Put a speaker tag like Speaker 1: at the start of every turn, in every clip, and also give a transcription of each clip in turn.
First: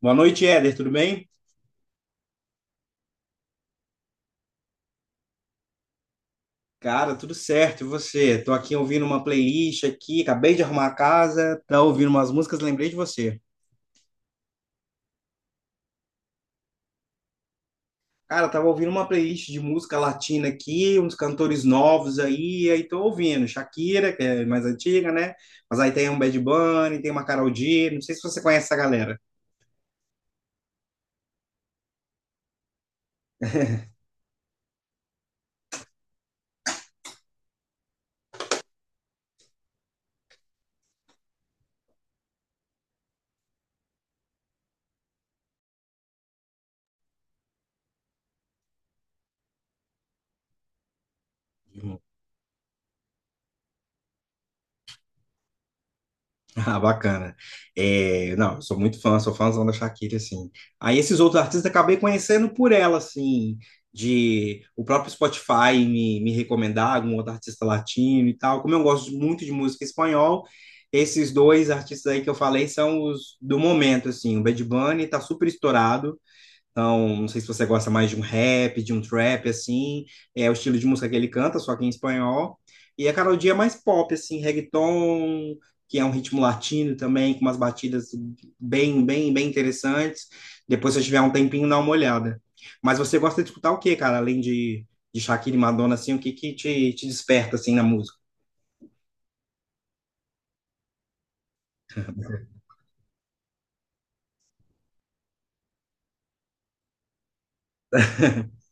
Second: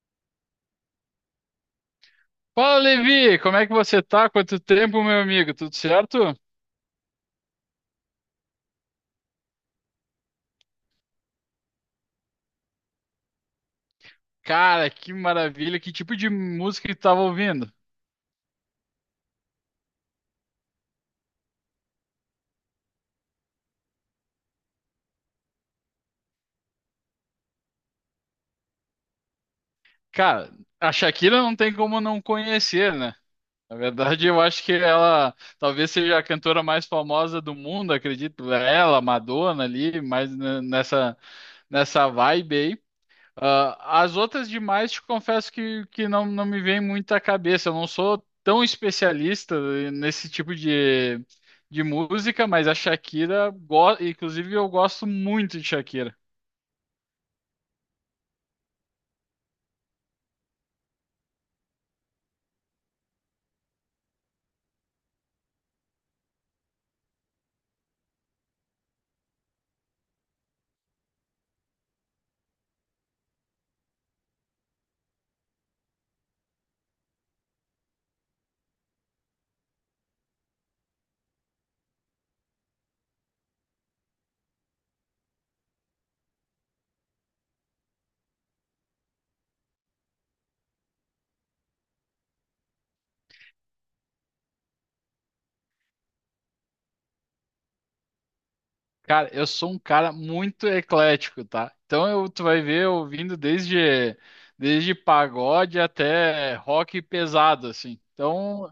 Speaker 1: Boa noite, Éder, tudo bem?
Speaker 2: Fala, Levi! Como é que você tá? Quanto tempo, meu amigo? Tudo certo?
Speaker 1: Cara, tudo certo, e você? Tô aqui ouvindo uma playlist aqui, acabei de arrumar a casa, tá ouvindo umas músicas, lembrei de você.
Speaker 2: Cara, que maravilha! Que tipo de música que tu tava ouvindo?
Speaker 1: Cara, tava ouvindo uma playlist de música latina aqui, uns cantores novos aí, aí tô ouvindo Shakira, que é mais antiga, né? Mas aí tem um Bad Bunny, tem uma Karol G, não sei se você conhece essa galera.
Speaker 2: Cara, a Shakira não tem como não conhecer, né? Na verdade, eu acho que ela talvez seja a cantora mais famosa do mundo, acredito. Ela, Madonna ali, mais nessa vibe aí. Ah, as outras demais, te confesso que não, não me vem muito à cabeça. Eu não sou tão especialista nesse tipo de música, mas a Shakira, inclusive eu gosto muito de Shakira.
Speaker 1: Ah, bacana. É, não, eu sou muito fã, sou fãzão da Shakira, assim. Aí esses outros artistas acabei conhecendo por ela, assim, de o próprio Spotify me recomendar algum outro artista latino e tal. Como eu gosto muito de música espanhol, esses dois artistas aí que eu falei são os do momento, assim. O Bad Bunny tá super estourado, então, não sei se você gosta mais de um rap, de um trap, assim. É o estilo de música que ele canta, só que em espanhol. E a Karol G é mais pop, assim, reggaeton, que é um ritmo latino também, com umas batidas bem, bem, bem interessantes. Depois, se você tiver um tempinho, dá uma olhada. Mas você gosta de escutar o quê, cara? Além de Shakira e Madonna, assim, o que que te desperta, assim, na música?
Speaker 2: Cara, eu sou um cara muito eclético, tá? Tu vai ver eu ouvindo desde pagode até rock pesado, assim. Então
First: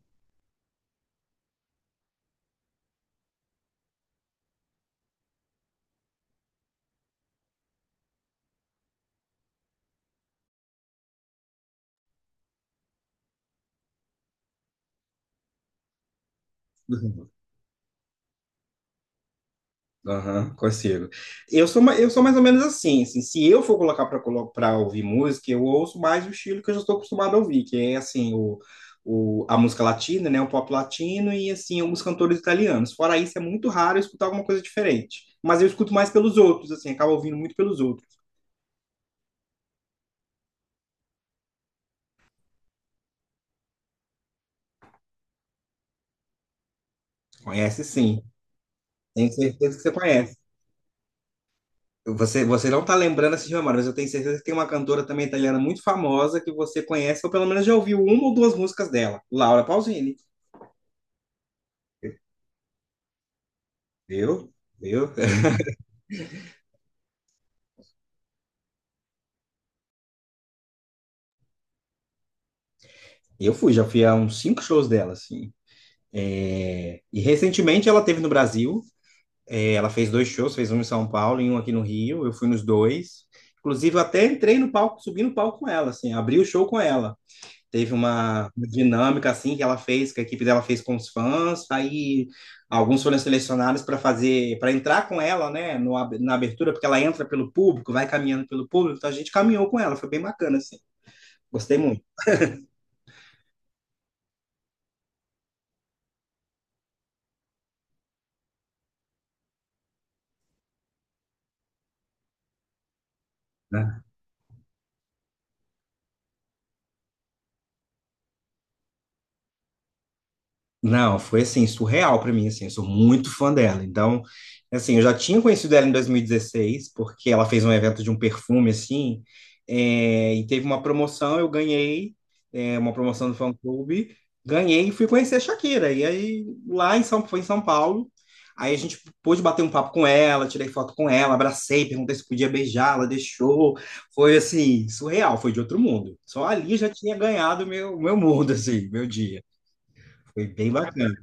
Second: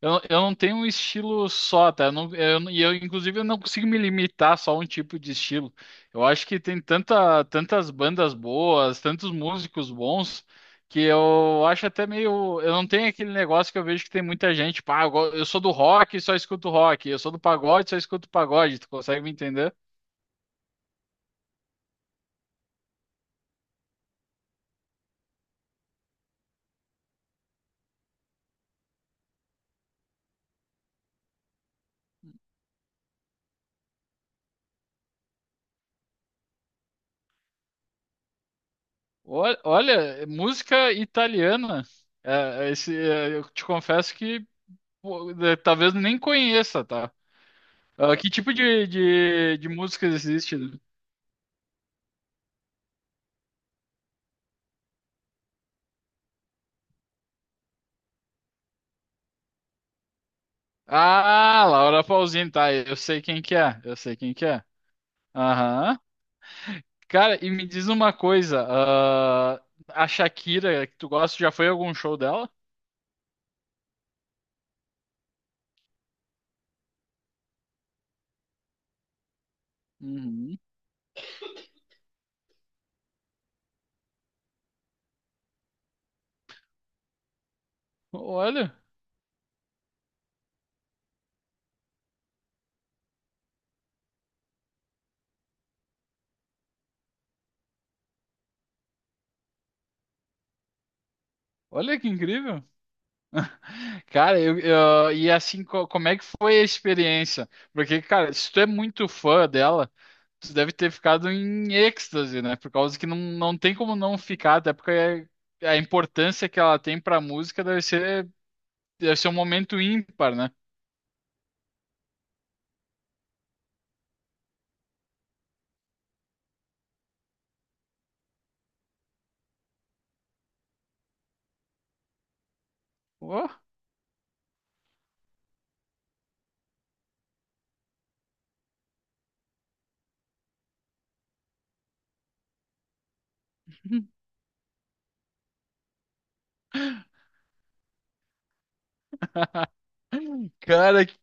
Speaker 2: eu não tenho um estilo só, tá? Eu, não- e eu, Inclusive, eu não consigo me limitar só a um tipo de estilo. Eu acho que tem tantas bandas boas, tantos músicos bons, que eu acho até meio. Eu não tenho aquele negócio que eu vejo que tem muita gente, pá, eu sou do rock e só escuto rock, eu
Speaker 1: Uhum.
Speaker 2: sou do pagode e só escuto pagode. Tu consegue me entender?
Speaker 1: Aham, consigo. Eu sou mais ou menos assim, se eu for colocar para ouvir música, eu ouço mais o estilo que eu já estou acostumado a ouvir, que é assim, a música latina, né, o pop latino e assim, alguns cantores italianos. Fora isso, é muito raro eu escutar alguma coisa diferente. Mas eu escuto mais pelos outros, assim, acabo ouvindo muito pelos outros.
Speaker 2: Olha, é música italiana. Eu te confesso que talvez nem conheça, tá?
Speaker 1: Conhece
Speaker 2: Ah,
Speaker 1: sim,
Speaker 2: que tipo
Speaker 1: tenho
Speaker 2: de
Speaker 1: certeza que você
Speaker 2: música
Speaker 1: conhece.
Speaker 2: existe?
Speaker 1: Você não está lembrando essa de memória, mas eu tenho certeza que tem uma cantora também italiana muito famosa que você conhece, ou pelo menos já ouviu uma ou duas músicas dela, Laura Pausini.
Speaker 2: Ah, Laura Pausini, tá? Eu sei quem que é. Eu sei quem que
Speaker 1: Viu?
Speaker 2: é.
Speaker 1: Viu?
Speaker 2: Aham. Cara, e me diz uma coisa. ah, a Shakira, que tu gosta, já foi a algum show dela?
Speaker 1: Já fui a uns cinco shows dela, assim. E recentemente ela teve no Brasil, ela fez dois shows,
Speaker 2: Uhum.
Speaker 1: fez um em São Paulo e um aqui no Rio, eu fui nos dois. Inclusive, eu até entrei no palco, subi no palco com ela, assim, abri o show com ela. Teve uma
Speaker 2: Olha,
Speaker 1: dinâmica assim que ela fez, que a equipe dela fez com os fãs, aí alguns foram selecionados para entrar com ela, né, no, ab- na abertura, porque ela entra pelo público, vai caminhando pelo público, então a gente caminhou com ela, foi bem bacana assim. Gostei
Speaker 2: olha
Speaker 1: muito,
Speaker 2: que incrível. Cara, e assim, como é que foi a experiência? Porque, cara, se tu é muito fã dela, tu deve ter ficado em êxtase, né? Por causa que não, não tem como
Speaker 1: né?
Speaker 2: não ficar, até porque é, a importância que ela tem pra música deve ser um momento ímpar, né?
Speaker 1: Não, foi assim, surreal pra mim, assim, eu sou muito fã dela. Então, assim, eu já tinha conhecido ela em 2016, porque ela fez um evento de um perfume, assim, e teve uma promoção, eu ganhei, uma promoção do
Speaker 2: Ó.
Speaker 1: fã-clube, ganhei e fui conhecer a Shakira. E aí, foi em São Paulo, aí a gente pôde bater um papo com ela, tirei foto com ela, abracei, perguntei se podia beijar, ela deixou. Foi, assim, surreal, foi de outro mundo. Só ali eu já tinha ganhado meu mundo, assim, meu dia. Foi bem
Speaker 2: Cara,
Speaker 1: bacana.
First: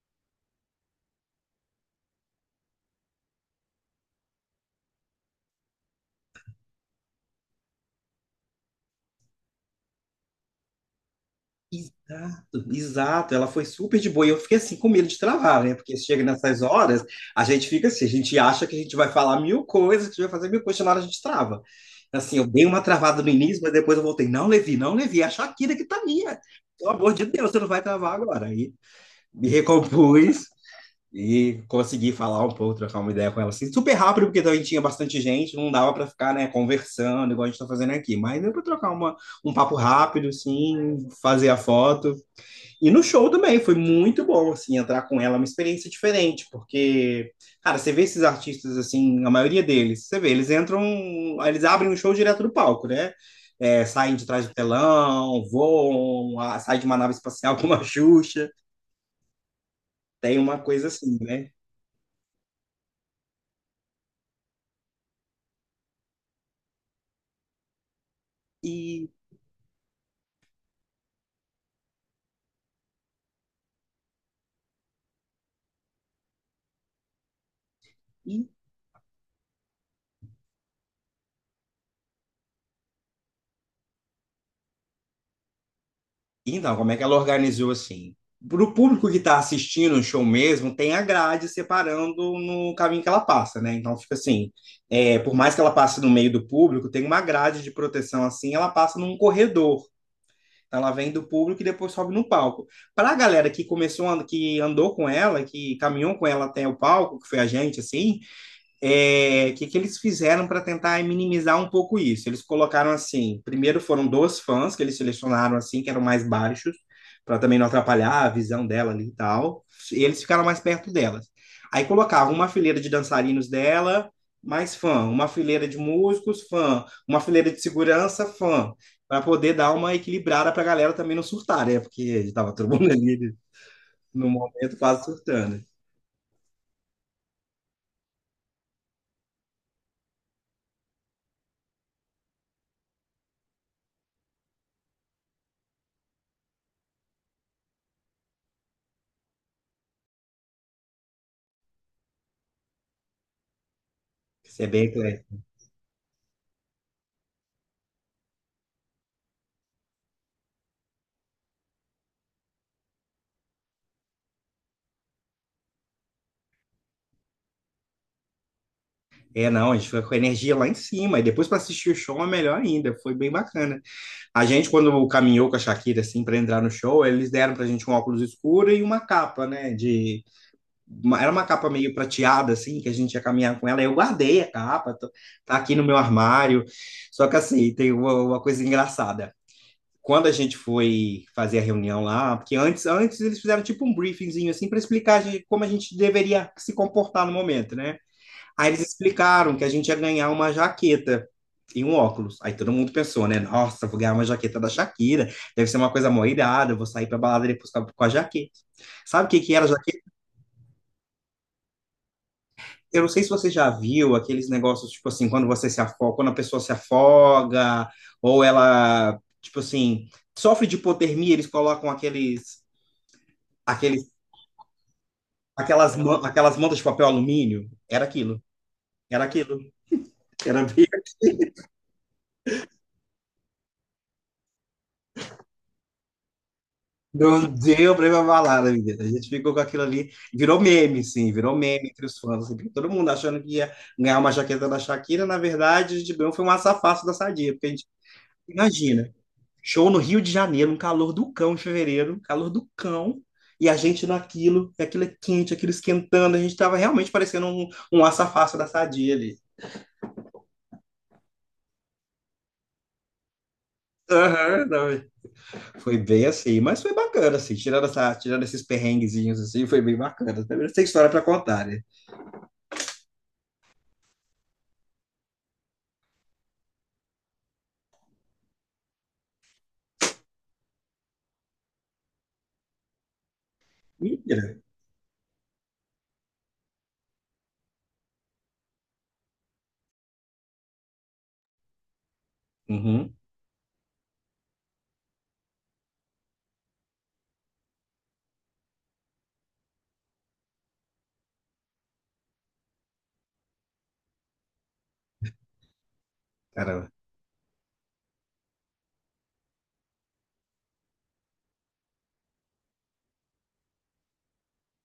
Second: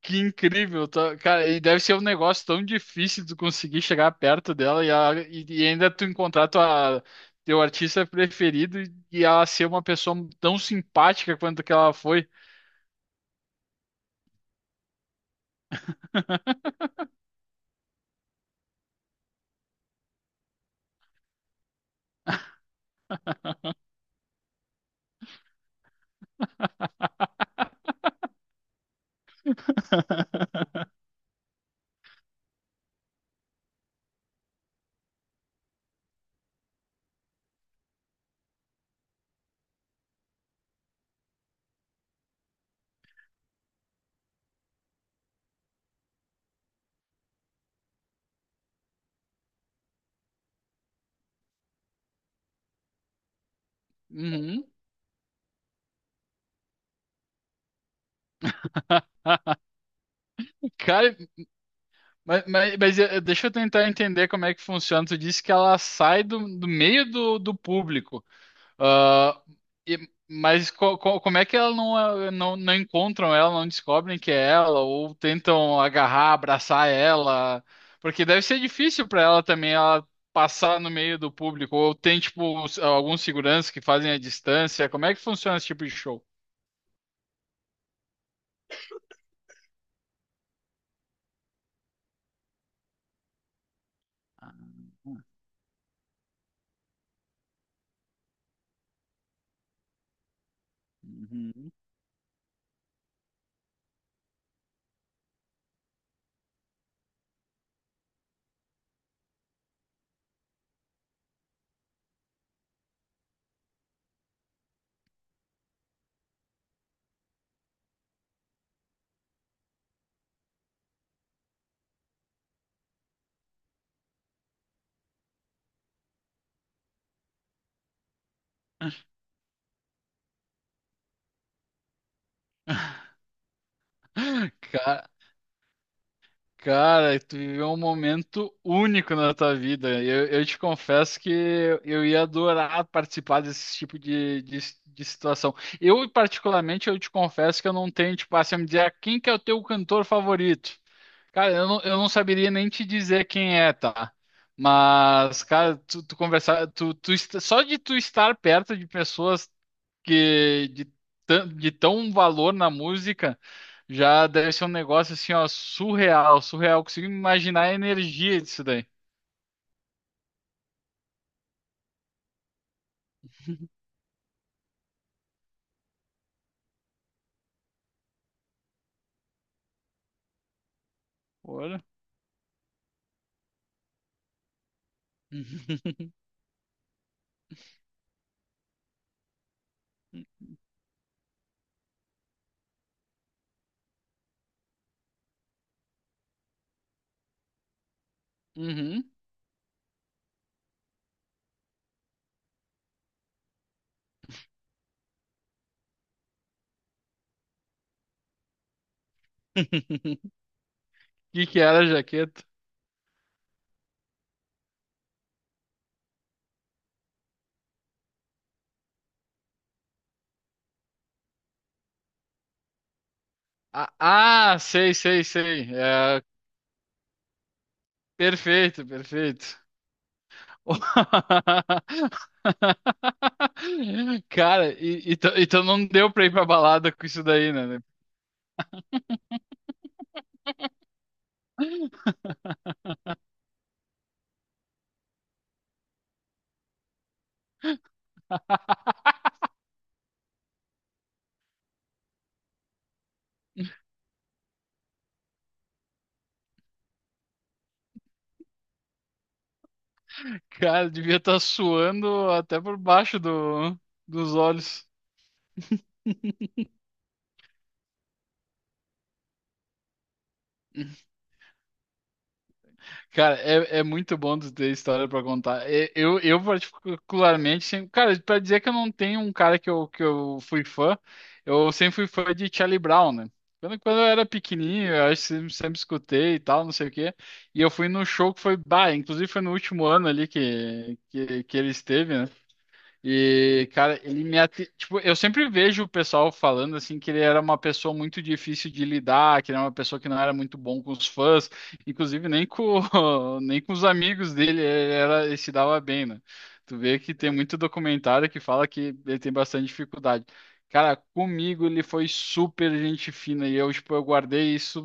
Speaker 2: que incrível, tá? Cara, e deve ser um negócio tão difícil de conseguir chegar perto dela e ainda tu encontrar teu artista preferido e ela ser uma pessoa tão simpática quanto que ela foi.
Speaker 1: Exato, exato. Ela foi super de boa. E eu fiquei assim com medo de travar, né? Porque chega nessas horas, a gente fica assim, a gente acha que a gente vai falar mil coisas, que a gente vai fazer mil coisas, na hora a gente trava. Assim, eu dei uma travada no início, mas depois eu voltei. Não, Levi, não, Levi, é a Shakira que tá minha. Pelo amor de Deus, você não vai travar agora. Aí me recompus e consegui falar um pouco, trocar uma ideia com ela assim, super rápido, porque também tinha bastante gente, não dava para ficar, né, conversando, igual a gente tá fazendo aqui. Mas deu para trocar um papo rápido, assim, fazer a foto. E no show também, foi muito bom, assim, entrar com ela, é uma experiência diferente, porque, cara, você vê esses artistas, assim, a maioria deles, você vê, eles entram, eles abrem um show direto do palco, né? Saem de trás do
Speaker 2: Uhum.
Speaker 1: telão, voam, saem de uma nave espacial como a Xuxa, tem uma coisa
Speaker 2: Cara,
Speaker 1: assim, né?
Speaker 2: deixa eu tentar entender como é que funciona. Tu disse que ela sai do, do meio do, do público.
Speaker 1: E,
Speaker 2: Ah, e- mas como é que ela não, não, não encontram ela, não descobrem que é ela, ou tentam agarrar, abraçar ela? Porque deve
Speaker 1: e
Speaker 2: ser difícil para ela também ela passar no meio do público, ou tem tipo alguns seguranças que fazem a distância. Como é que funciona esse tipo de show?
Speaker 1: Então, como é que ela organizou assim? Para o público que está assistindo o show mesmo, tem a grade separando no caminho que ela passa, né? Então fica assim,
Speaker 2: Ah,
Speaker 1: por mais que ela passe no meio do público, tem uma grade de proteção assim, ela passa num corredor. Então, ela vem do público e
Speaker 2: uhum.
Speaker 1: depois sobe no palco. Para a galera que começou, que andou com ela, que caminhou com ela até o palco, que foi a gente, assim, que eles fizeram para tentar minimizar um pouco isso? Eles colocaram assim: primeiro foram dois fãs que eles selecionaram assim, que eram mais baixos, para também não atrapalhar a visão dela ali e tal. E eles ficaram mais perto delas. Aí colocavam uma fileira de dançarinos dela, mais fã, uma fileira de músicos, fã, uma fileira de segurança, fã, para poder dar uma equilibrada para a galera também não surtar, né? Porque estava todo mundo ali no momento quase surtando.
Speaker 2: Cara, tu viveu um momento único na tua vida. Eu te confesso que eu ia adorar participar desse tipo de situação. Eu, particularmente, eu te confesso que eu não tenho, tipo, assim, me dizer "Ah, quem que é o teu cantor favorito. Cara, eu não saberia nem te dizer quem é, tá?
Speaker 1: Isso é bem claro.
Speaker 2: Mas, cara, tu conversar, só de tu estar perto de pessoas que de, de tão valor na música já deve ser um negócio assim, ó, surreal, surreal. Consigo imaginar a energia disso daí.
Speaker 1: É, não, a gente fica com a energia lá em cima. E depois para assistir o show é melhor ainda. Foi bem bacana. A gente, quando caminhou com a Shakira, assim, para entrar no show, eles deram pra gente um óculos escuro e uma capa, né? Era uma capa
Speaker 2: Olha.
Speaker 1: meio prateada, assim, que a gente ia caminhar com ela. Eu guardei a capa, tá aqui no meu armário. Só que, assim, tem uma coisa engraçada. Quando a gente foi fazer a reunião lá, porque antes eles fizeram tipo um briefingzinho, assim, para explicar como a gente deveria se comportar no momento, né? Aí eles
Speaker 2: Uhum.
Speaker 1: explicaram que a gente ia ganhar uma jaqueta e um óculos. Aí todo mundo pensou, né? Nossa, vou ganhar uma jaqueta da Shakira, deve ser uma coisa mó irada, eu vou sair pra balada depois com a jaqueta. Sabe o que que era a jaqueta?
Speaker 2: Que era a jaqueta?
Speaker 1: Eu não sei se você já viu aqueles negócios, tipo assim, quando você se afoga, quando a pessoa se afoga, ou ela, tipo assim, sofre de hipotermia, eles colocam
Speaker 2: Ah,
Speaker 1: aqueles,
Speaker 2: ah, sei, sei, sei.
Speaker 1: aquelas,
Speaker 2: É,
Speaker 1: man- aquelas mantas de papel alumínio. Era aquilo,
Speaker 2: perfeito,
Speaker 1: era
Speaker 2: perfeito.
Speaker 1: aquilo. Era bem
Speaker 2: Cara, então, então não deu pra ir pra balada com isso
Speaker 1: Não
Speaker 2: daí, né?
Speaker 1: deu pra ir pra balada, menina. A gente ficou com aquilo ali, virou meme, sim, virou meme entre os fãs, assim, porque todo mundo achando que ia ganhar uma jaqueta da Shakira, na verdade, a gente ganhou foi um açafácio da Sadia, porque a gente, imagina, show no Rio de Janeiro, um calor do cão em fevereiro, um calor do cão, e a gente naquilo, e aquilo é quente, aquilo esquentando, a gente tava realmente parecendo um açafácio da Sadia ali.
Speaker 2: Cara, devia estar suando até por baixo do, dos
Speaker 1: Aham,
Speaker 2: olhos.
Speaker 1: não, é, foi bem assim, mas foi bacana, assim, tirando esses perrenguezinhos, assim, foi bem bacana. Tem história pra contar, né?
Speaker 2: Cara, é, é muito bom tu ter história pra contar. É, eu particularmente, sempre, cara, pra dizer que eu não tenho um cara que eu fui fã, eu sempre fui fã de Charlie Brown, né? Quando eu
Speaker 1: Ih.
Speaker 2: era pequenininho, eu acho sempre escutei e tal, não sei o quê. E eu fui num show que foi, bah, inclusive foi no último ano ali que ele esteve, né?
Speaker 1: Uhum.
Speaker 2: E, cara, ele me ati... tipo, eu sempre vejo o pessoal falando assim que ele era uma pessoa muito difícil de lidar, que ele era uma pessoa que não era muito bom com os fãs, inclusive nem com nem com os amigos dele, ele era ele se dava bem, né? Tu
Speaker 1: Cara,
Speaker 2: vê que tem muito documentário que fala que ele tem bastante dificuldade. Cara, comigo ele foi super gente fina e eu, tipo, eu guardei isso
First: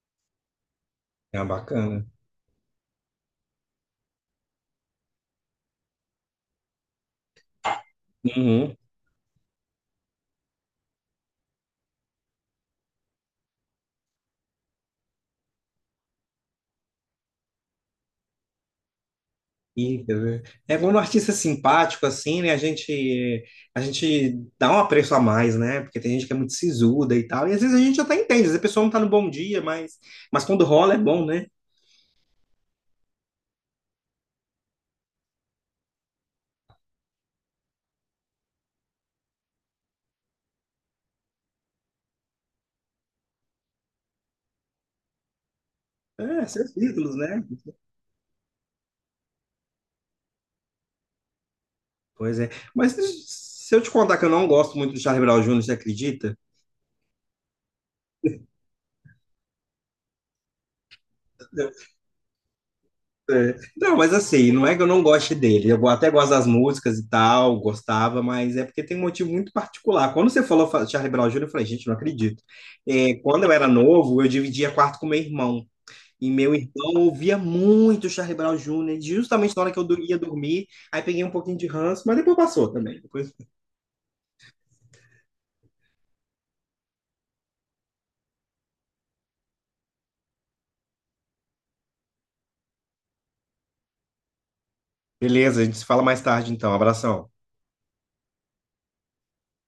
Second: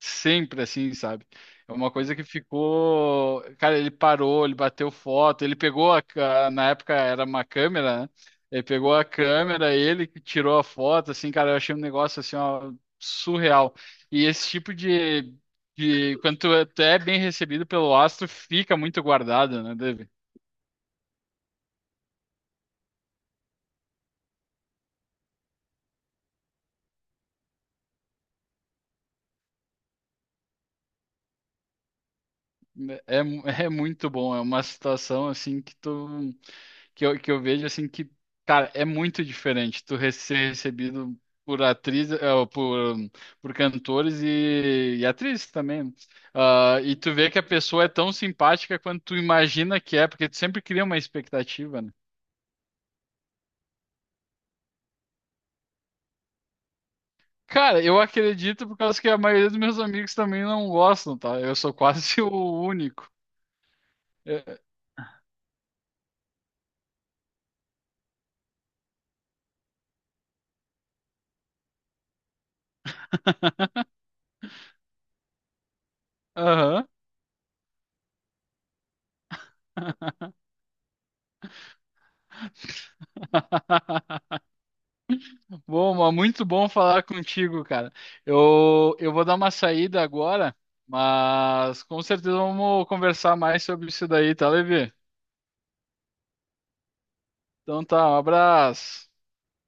Speaker 2: sempre assim, sabe?
Speaker 1: é uma
Speaker 2: É uma
Speaker 1: bacana.
Speaker 2: coisa que ficou. Cara, ele parou, ele bateu foto, ele pegou a. ca- Na época era uma câmera, né? Ele
Speaker 1: Uhum.
Speaker 2: pegou a câmera, ele que tirou a foto, assim, cara, eu achei um negócio assim, ó, surreal. E esse tipo quando tu é bem recebido pelo astro, fica muito guardado, né,
Speaker 1: E,
Speaker 2: David?
Speaker 1: quer ver, é quando o artista é simpático, assim, né? A gente dá um apreço a mais, né? Porque tem gente que é muito sisuda e tal. E às vezes a gente até entende, às vezes a pessoa não tá no bom dia, mas quando rola é bom, né?
Speaker 2: É, é muito bom, é uma situação assim que tu. Que que eu vejo assim que, cara, é muito diferente ser recebido por atriz, por cantores e atrizes também, né?
Speaker 1: É, seus
Speaker 2: Ah, e tu
Speaker 1: títulos,
Speaker 2: vê que
Speaker 1: né?
Speaker 2: a pessoa é tão simpática quanto tu imagina que é, porque tu sempre cria uma expectativa, né?
Speaker 1: Pois é. Mas se eu te contar que eu não gosto muito do Charlie Brown Jr., você acredita?
Speaker 2: Cara, eu acredito por causa que a maioria dos meus amigos também não gostam, tá? Eu sou quase o único.
Speaker 1: É. Não, mas assim,
Speaker 2: É,
Speaker 1: não é que eu não goste dele. Eu até gosto das músicas e tal, gostava, mas é porque tem um motivo muito particular. Quando você falou Charlie Brown Jr., eu falei, gente, não acredito. É, quando eu era novo, eu dividia quarto com meu irmão. E meu
Speaker 2: aham.
Speaker 1: irmão ouvia muito Charlie Brown Jr., justamente na hora que eu ia dormir. Aí peguei um pouquinho de ranço, mas depois passou também.
Speaker 2: Bom, mas muito bom falar contigo, cara. Eu vou dar uma saída agora, mas com certeza vamos conversar mais sobre isso daí, tá, Levi?
Speaker 1: Beleza, a gente se fala mais tarde então. Abração.
Speaker 2: Então tá, um abraço.